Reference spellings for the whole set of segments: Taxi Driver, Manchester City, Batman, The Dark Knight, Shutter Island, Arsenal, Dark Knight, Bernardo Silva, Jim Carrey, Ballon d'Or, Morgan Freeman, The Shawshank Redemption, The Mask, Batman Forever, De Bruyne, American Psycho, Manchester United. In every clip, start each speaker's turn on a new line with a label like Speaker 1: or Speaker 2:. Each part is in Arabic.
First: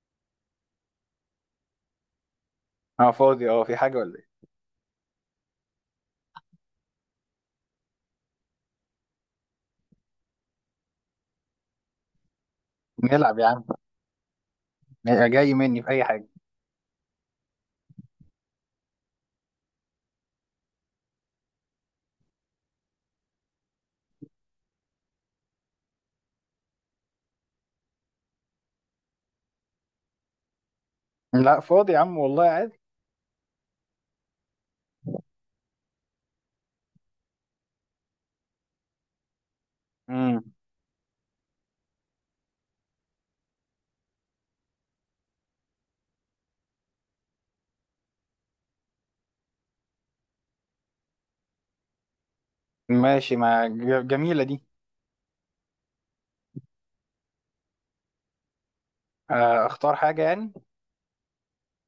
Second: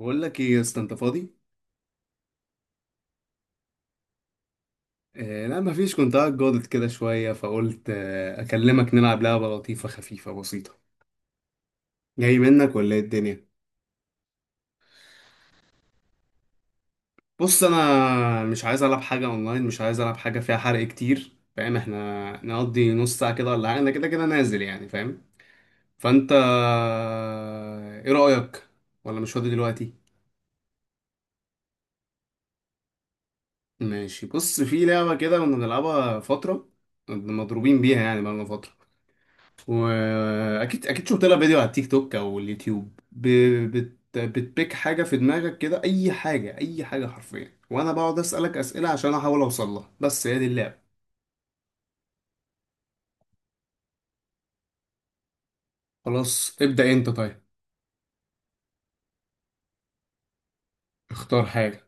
Speaker 1: بقول لك ايه يا اسطى؟ انت فاضي؟
Speaker 2: اه فاضي، في حاجة ولا ايه؟
Speaker 1: آه لا مفيش، كنت قاعد جاضد كده شويه فقلت اكلمك نلعب لعبه لطيفه خفيفه بسيطه. جاي منك ولا ايه
Speaker 2: نلعب
Speaker 1: الدنيا؟
Speaker 2: يا عم. جاي مني في اي حاجة؟
Speaker 1: بص، انا مش عايز العب حاجه اونلاين، مش عايز العب حاجه فيها حرق كتير، فاهم؟ احنا نقضي نص ساعه كده ولا حاجه، انا كده كده نازل يعني، فاهم؟ فانت آه، ايه رايك؟ ولا مش فاضي دلوقتي؟
Speaker 2: لا فاضي يا عم والله عادي.
Speaker 1: ماشي، بص في لعبه كده كنا بنلعبها فتره، كنا مضروبين بيها يعني بقالنا فتره،
Speaker 2: امم.
Speaker 1: واكيد اكيد شفت لها فيديو على التيك توك او اليوتيوب بتبيك حاجه في دماغك كده، اي حاجه اي حاجه حرفيا، وانا بقعد اسالك اسئله عشان احاول اوصل لها، بس هي دي اللعبه.
Speaker 2: ماشي، ما ج- جميلة دي.
Speaker 1: خلاص ابدا، انت طيب.
Speaker 2: آه، اختار حاجة يعني.
Speaker 1: اختار حاجه.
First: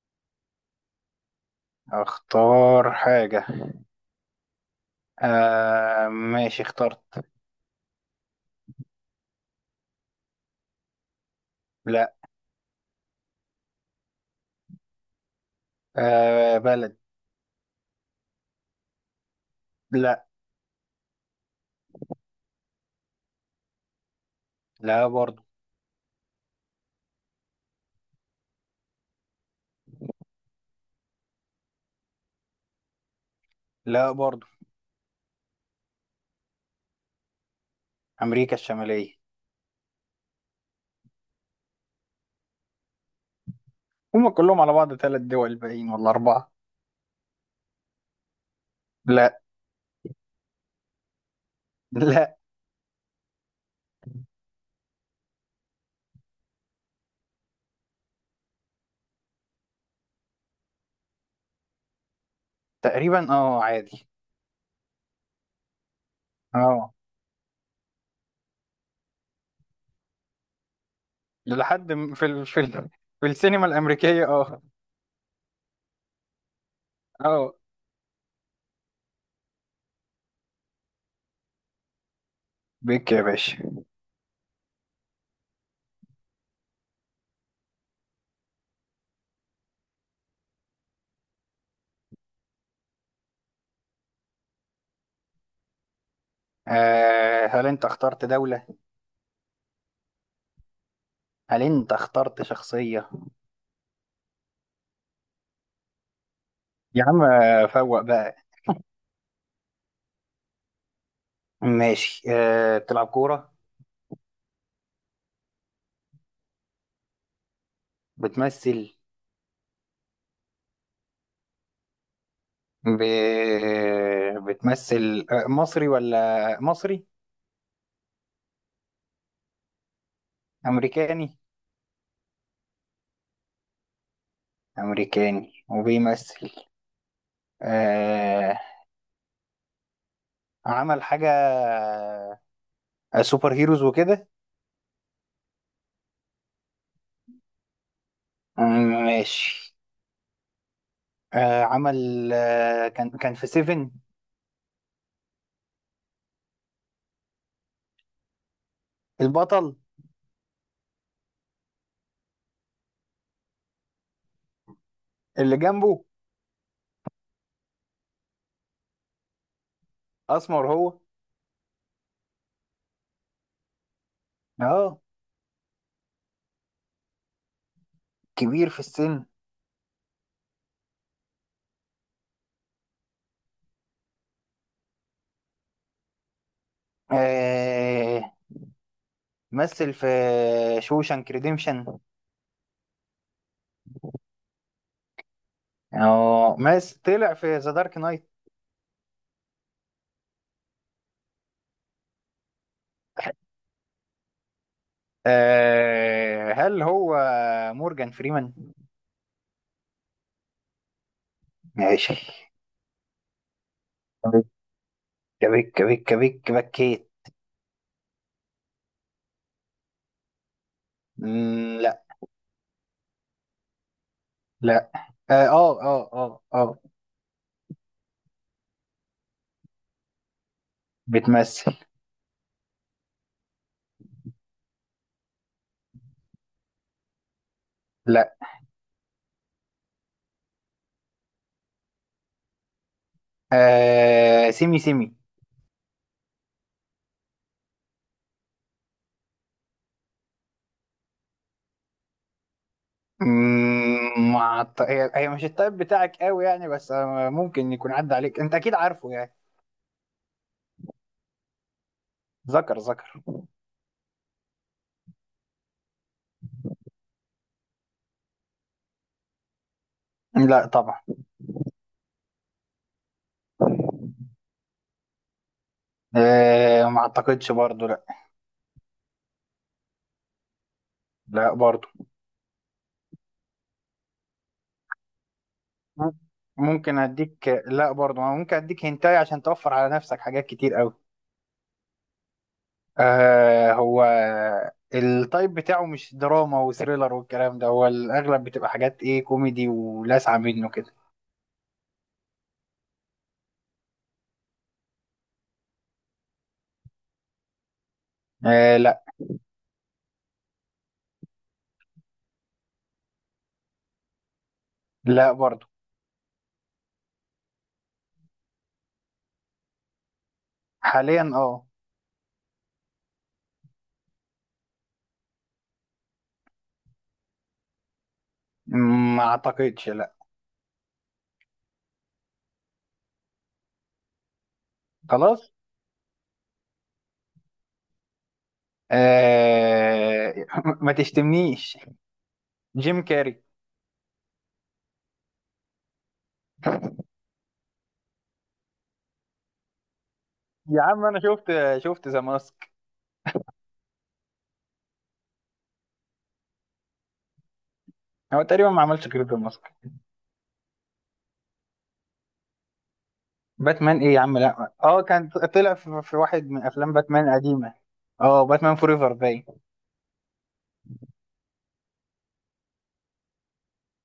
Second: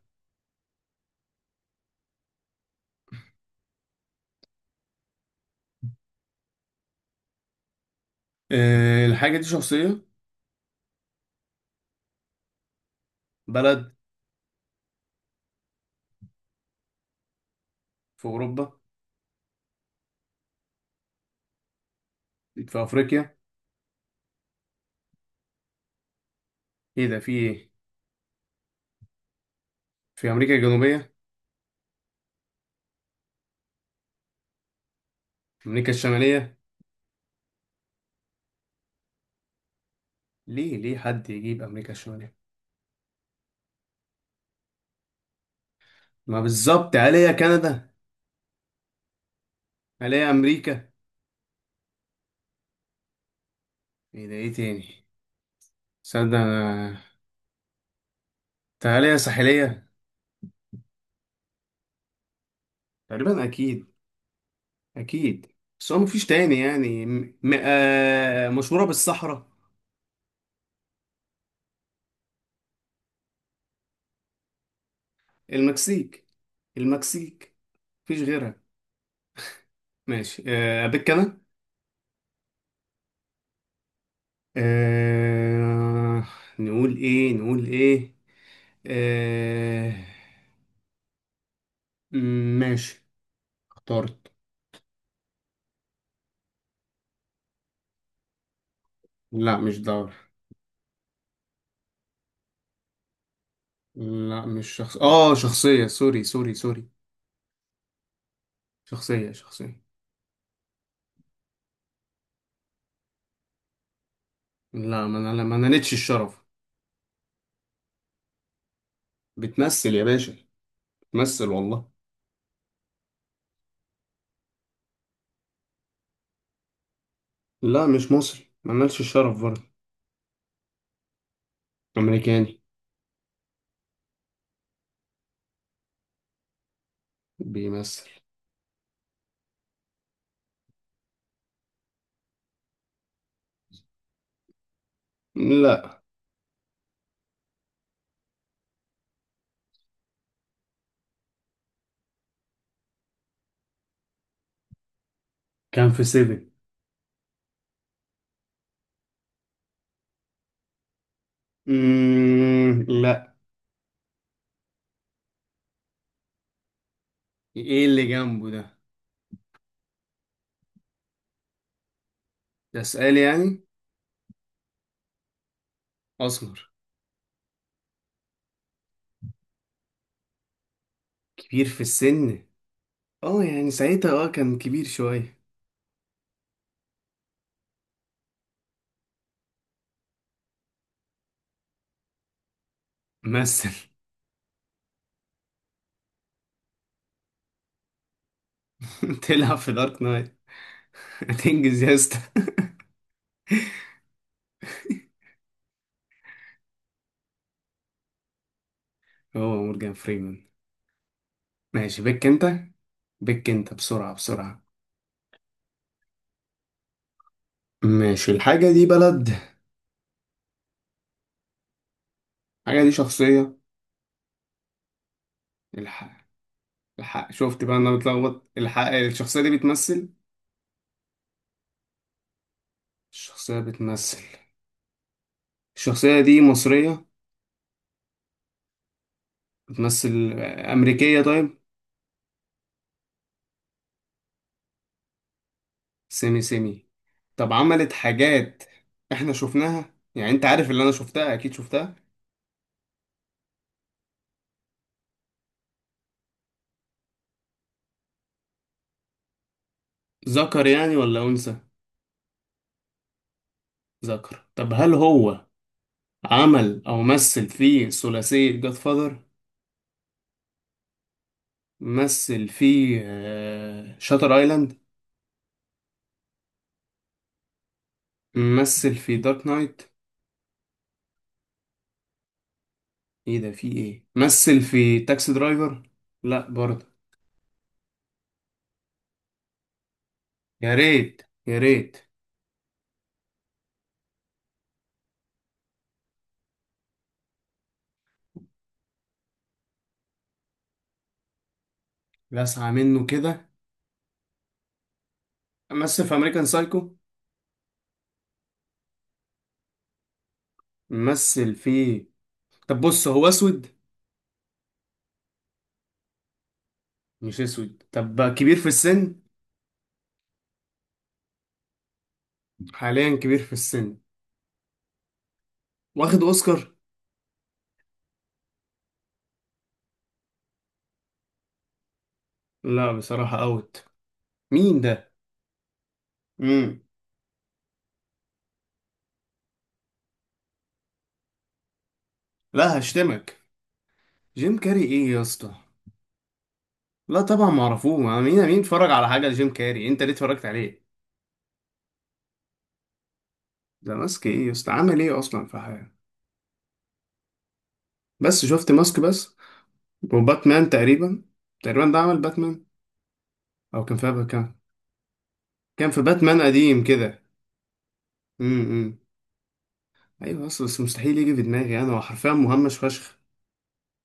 Speaker 2: اختار حاجة. آه ماشي اخترت.
Speaker 1: أه الحاجه دي شخصيه؟
Speaker 2: لا.
Speaker 1: بلد؟
Speaker 2: آه بلد.
Speaker 1: في اوروبا؟
Speaker 2: لا.
Speaker 1: في افريقيا؟
Speaker 2: لا برضو.
Speaker 1: ايه ده، في ايه؟ في امريكا الجنوبيه؟
Speaker 2: لا برضو.
Speaker 1: امريكا الشماليه؟
Speaker 2: امريكا الشمالية.
Speaker 1: ليه ليه حد يجيب امريكا الشماليه؟
Speaker 2: هما كلهم على بعض ثلاث دول باقيين ولا
Speaker 1: ما
Speaker 2: اربعة؟
Speaker 1: بالظبط، عليها كندا؟
Speaker 2: لا.
Speaker 1: عليها امريكا؟
Speaker 2: لا.
Speaker 1: ايه ده، ايه تاني؟ صدق. تعالى يا ساحلية.
Speaker 2: تقريبا
Speaker 1: تقريبا أكيد.
Speaker 2: عادي.
Speaker 1: أكيد. بس هو مفيش تاني
Speaker 2: اه،
Speaker 1: يعني مشهورة بالصحراء.
Speaker 2: لحد في السينما الامريكية. اه.
Speaker 1: المكسيك. المكسيك.
Speaker 2: اه،
Speaker 1: مفيش غيرها. ماشي أبيك أنا.
Speaker 2: بيك يا باشا.
Speaker 1: آه... نقول إيه نقول إيه؟ آه... ماشي، اخترت.
Speaker 2: آه، هل انت اخترت دولة؟
Speaker 1: لا مش دولة.
Speaker 2: هل انت اخترت شخصية؟
Speaker 1: لا مش شخص، آه شخصية، سوري سوري سوري.
Speaker 2: يا عم فوق بقى.
Speaker 1: شخصية شخصية.
Speaker 2: ماشي، بتلعب كورة؟
Speaker 1: لا، ما أنا نالتش الشرف.
Speaker 2: بتمثل؟
Speaker 1: بتمثل يا باشا. بتمثل والله.
Speaker 2: ب... بتمثل، مصري ولا مصري؟
Speaker 1: لا مش مصري، ملناش الشرف برضه.
Speaker 2: أمريكاني.
Speaker 1: أمريكاني.
Speaker 2: أمريكاني وبيمثل.
Speaker 1: بيمثل.
Speaker 2: آه، عمل حاجة. سوبر هيروز وكده؟
Speaker 1: لا.
Speaker 2: مم، ماشي. آه، عمل، كان في سيفن؟
Speaker 1: كان في سيفن.
Speaker 2: البطل.
Speaker 1: لا.
Speaker 2: اللي جنبه.
Speaker 1: إيه اللي جنبه ده؟
Speaker 2: أسمر هو.
Speaker 1: ده سؤال يعني؟
Speaker 2: اه.
Speaker 1: أسمر.
Speaker 2: كبير في السن.
Speaker 1: كبير في السن. اه يعني ساعتها اه كان كبير شوية.
Speaker 2: آه، مثل في شوشانك ريديمشن.
Speaker 1: مثل.
Speaker 2: أو مس طلع في ذا دارك نايت.
Speaker 1: تلعب في دارك نايت؟ هتنجز يا اسطى.
Speaker 2: آه، هل هو مورجان فريمان؟
Speaker 1: هو مورجان فريمان. ماشي
Speaker 2: ماشي.
Speaker 1: بك انت. بسرعة بسرعة.
Speaker 2: كبك كبك كبك كبك بكيت.
Speaker 1: ماشي، الحاجة دي بلد؟
Speaker 2: لا.
Speaker 1: الحاجة دي شخصية؟
Speaker 2: لا. اه اه اه
Speaker 1: الح...
Speaker 2: اه آه.
Speaker 1: الحق شفت بقى، انا بتلخبط. الحق الشخصية دي بتمثل.
Speaker 2: بتمثل.
Speaker 1: الشخصية بتمثل. الشخصية دي مصرية؟
Speaker 2: لا.
Speaker 1: بتمثل آه، أمريكية طيب.
Speaker 2: آه، سيمي سيمي.
Speaker 1: سيمي سيمي. طب عملت حاجات احنا شفناها يعني؟ انت عارف اللي انا شفتها اكيد، شفتها.
Speaker 2: هي مش التايب بتاعك قوي يعني، بس ممكن يكون عدى عليك، انت اكيد عارفه يعني.
Speaker 1: ذكر يعني ولا أنثى؟
Speaker 2: ذكر ذكر.
Speaker 1: ذكر. طب هل هو عمل او مثل في ثلاثية جاد فاذر؟
Speaker 2: لا طبعا.
Speaker 1: مثل في شاتر ايلاند؟
Speaker 2: آه، ما اعتقدش برضو، لا.
Speaker 1: مثل في دارك نايت؟
Speaker 2: لا برضو.
Speaker 1: ايه ده في ايه، مثل في تاكسي درايفر؟
Speaker 2: مم-
Speaker 1: لا برضه.
Speaker 2: ممكن اديك، لا برضو ممكن اديك هنتاي عشان توفر على نفسك حاجات
Speaker 1: يا
Speaker 2: كتير قوي.
Speaker 1: ريت يا ريت.
Speaker 2: آه، هو التايب بتاعه مش دراما وثريلر والكلام ده، هو الاغلب بتبقى حاجات ايه، كوميدي ولاسعه منه كده.
Speaker 1: لسعة منه كده. مثل في امريكان سايكو؟
Speaker 2: آه لا.
Speaker 1: مثل في. طب بص، هو اسود؟
Speaker 2: لا برضو.
Speaker 1: مش اسود، طب كبير في السن؟
Speaker 2: حاليا اه.
Speaker 1: حاليا كبير في السن. واخد اوسكار؟
Speaker 2: ما اعتقدش لا.
Speaker 1: لا بصراحة اوت. مين ده؟
Speaker 2: خلاص.
Speaker 1: امم
Speaker 2: آه ما تشتمنيش.
Speaker 1: لا
Speaker 2: جيم
Speaker 1: هشتمك.
Speaker 2: كاري.
Speaker 1: جيم كاري ايه يا اسطى؟ لا طبعا معرفوه، ما مين اتفرج على حاجة لجيم كاري؟ انت ليه اتفرجت عليه؟
Speaker 2: يا عم انا شفت ذا ماسك.
Speaker 1: ده ماسك ايه يا اسطى، عمل ايه اصلا في حياته؟
Speaker 2: هو
Speaker 1: بس
Speaker 2: تقريبا
Speaker 1: شفت
Speaker 2: ما
Speaker 1: ماسك
Speaker 2: عملش غير
Speaker 1: بس.
Speaker 2: ذا ماسك.
Speaker 1: وباتمان تقريبا. تقريبا ده عمل باتمان. او كان
Speaker 2: باتمان ايه يا
Speaker 1: فيها
Speaker 2: عم؟
Speaker 1: كان
Speaker 2: لا، كان طلع
Speaker 1: كان في
Speaker 2: في
Speaker 1: باتمان
Speaker 2: واحد من
Speaker 1: قديم
Speaker 2: افلام
Speaker 1: كده.
Speaker 2: باتمان قديمة. اه
Speaker 1: امم
Speaker 2: باتمان
Speaker 1: امم.
Speaker 2: فوريفر باين.
Speaker 1: ايوه اصل، بس مستحيل يجي في دماغي، انا هو حرفيا مهمش فشخ.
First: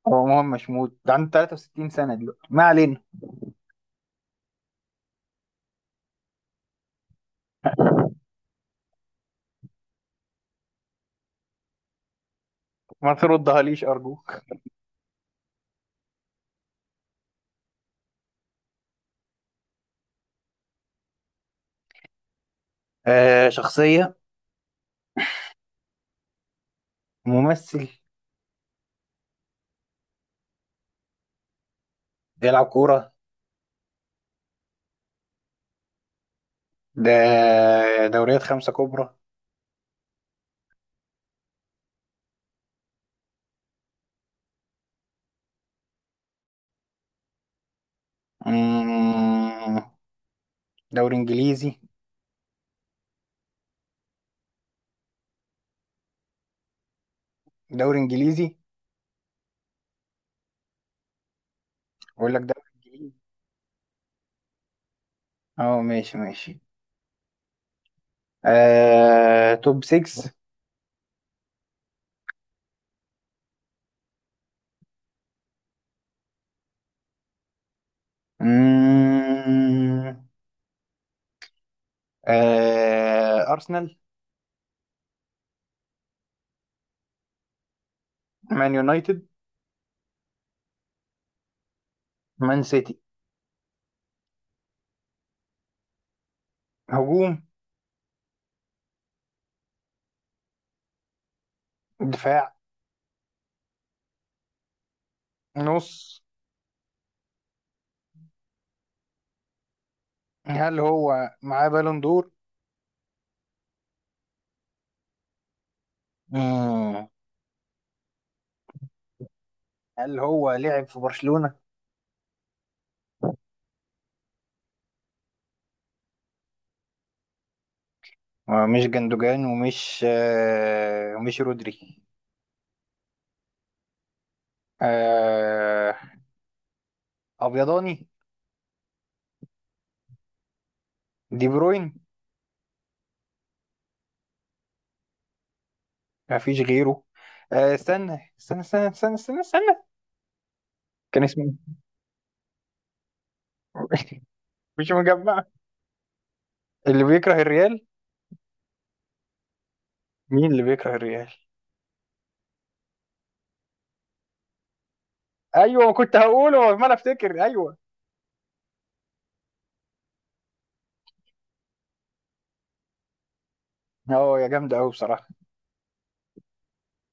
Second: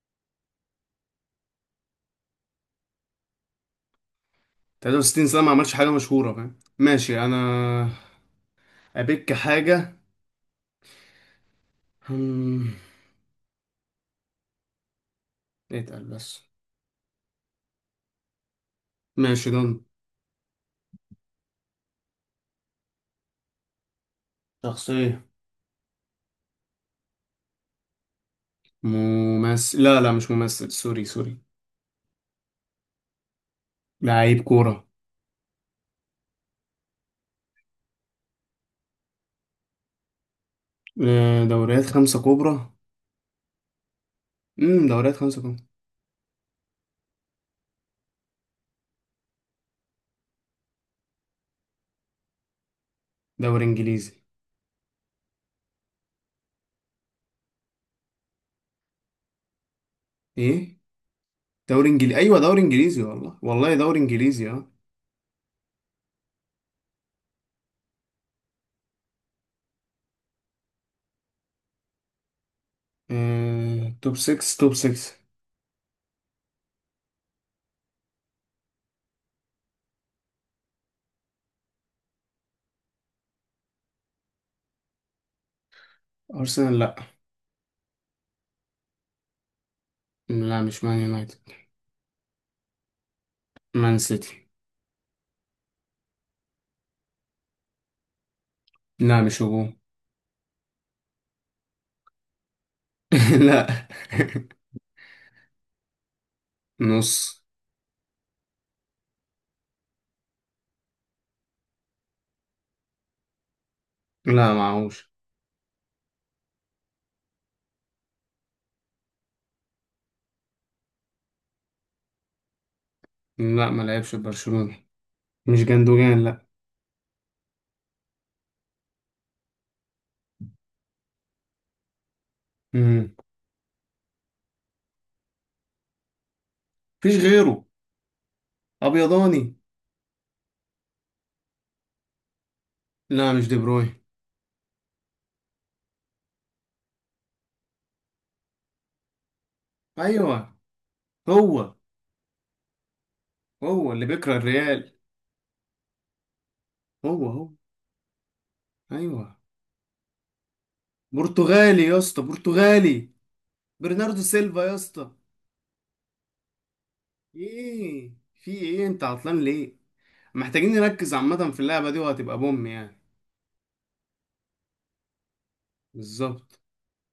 Speaker 2: هو مهم مش موت، ده عنده 63 سنة دلوقتي، ما علينا.
Speaker 1: 63 سنه ما عملش حاجه مشهوره، فاهم؟ ماشي، انا ابيك حاجه. هم،
Speaker 2: ما تردها ليش، ارجوك.
Speaker 1: اتقل بس. ماشي دون.
Speaker 2: آه، شخصية.
Speaker 1: شخصيه.
Speaker 2: ممثل.
Speaker 1: ممثل؟ لا لا مش ممثل، سوري سوري.
Speaker 2: بيلعب كورة.
Speaker 1: لعيب كوره.
Speaker 2: ده دوريات خمسة كبرى.
Speaker 1: آه، دوريات خمسه كبرى. دوريات خمسه كبرى.
Speaker 2: مم، دوري انجليزي.
Speaker 1: دوري انجليزي.
Speaker 2: دوري انجليزي.
Speaker 1: ايه دوري انجليزي،
Speaker 2: اقول
Speaker 1: ايوه
Speaker 2: لك
Speaker 1: دوري
Speaker 2: دوري
Speaker 1: انجليزي،
Speaker 2: انجليزي.
Speaker 1: والله والله دوري انجليزي اه.
Speaker 2: اه ماشي ماشي. آه، توب 6.
Speaker 1: آه، توب 6. توب 6.
Speaker 2: آه، ارسنال.
Speaker 1: ارسنال لا.
Speaker 2: مان يونايتد.
Speaker 1: لا مش مان يونايتد.
Speaker 2: مان سيتي.
Speaker 1: مان سيتي.
Speaker 2: هجوم.
Speaker 1: لا مش هجوم.
Speaker 2: دفاع.
Speaker 1: لا.
Speaker 2: نص.
Speaker 1: نص.
Speaker 2: هل هو معاه بالون دور؟
Speaker 1: لا معهوش.
Speaker 2: مم. هل هو لعب في برشلونة؟
Speaker 1: لا ما لعبش في برشلونة. مش جندوجان لا.
Speaker 2: مش جندوجان ومش ومش رودري.
Speaker 1: مم.
Speaker 2: آه،
Speaker 1: مفيش غيره.
Speaker 2: أبيضاني.
Speaker 1: ابيضاني.
Speaker 2: دي بروين.
Speaker 1: لا مش دي بروين.
Speaker 2: ما فيش غيره. آه، استنى استنى استنى استنى استنى، استنى.
Speaker 1: ايوه.
Speaker 2: كان اسمه
Speaker 1: هو
Speaker 2: إيه؟
Speaker 1: هو اللي بيكره
Speaker 2: مش
Speaker 1: الريال.
Speaker 2: مجمع. اللي
Speaker 1: هو
Speaker 2: بيكره
Speaker 1: هو.
Speaker 2: الريال.
Speaker 1: ايوه.
Speaker 2: مين اللي بيكره الريال؟
Speaker 1: برتغالي يا اسطى، برتغالي. برناردو سيلفا يا اسطى.
Speaker 2: ايوه، ما كنت هقوله، ما انا افتكر ايوه.
Speaker 1: ايه في ايه، انت عطلان ليه؟ محتاجين نركز عامة في اللعبة دي، وهتبقى بوم يعني.
Speaker 2: هو يا جامد قوي بصراحة.
Speaker 1: بالظبط.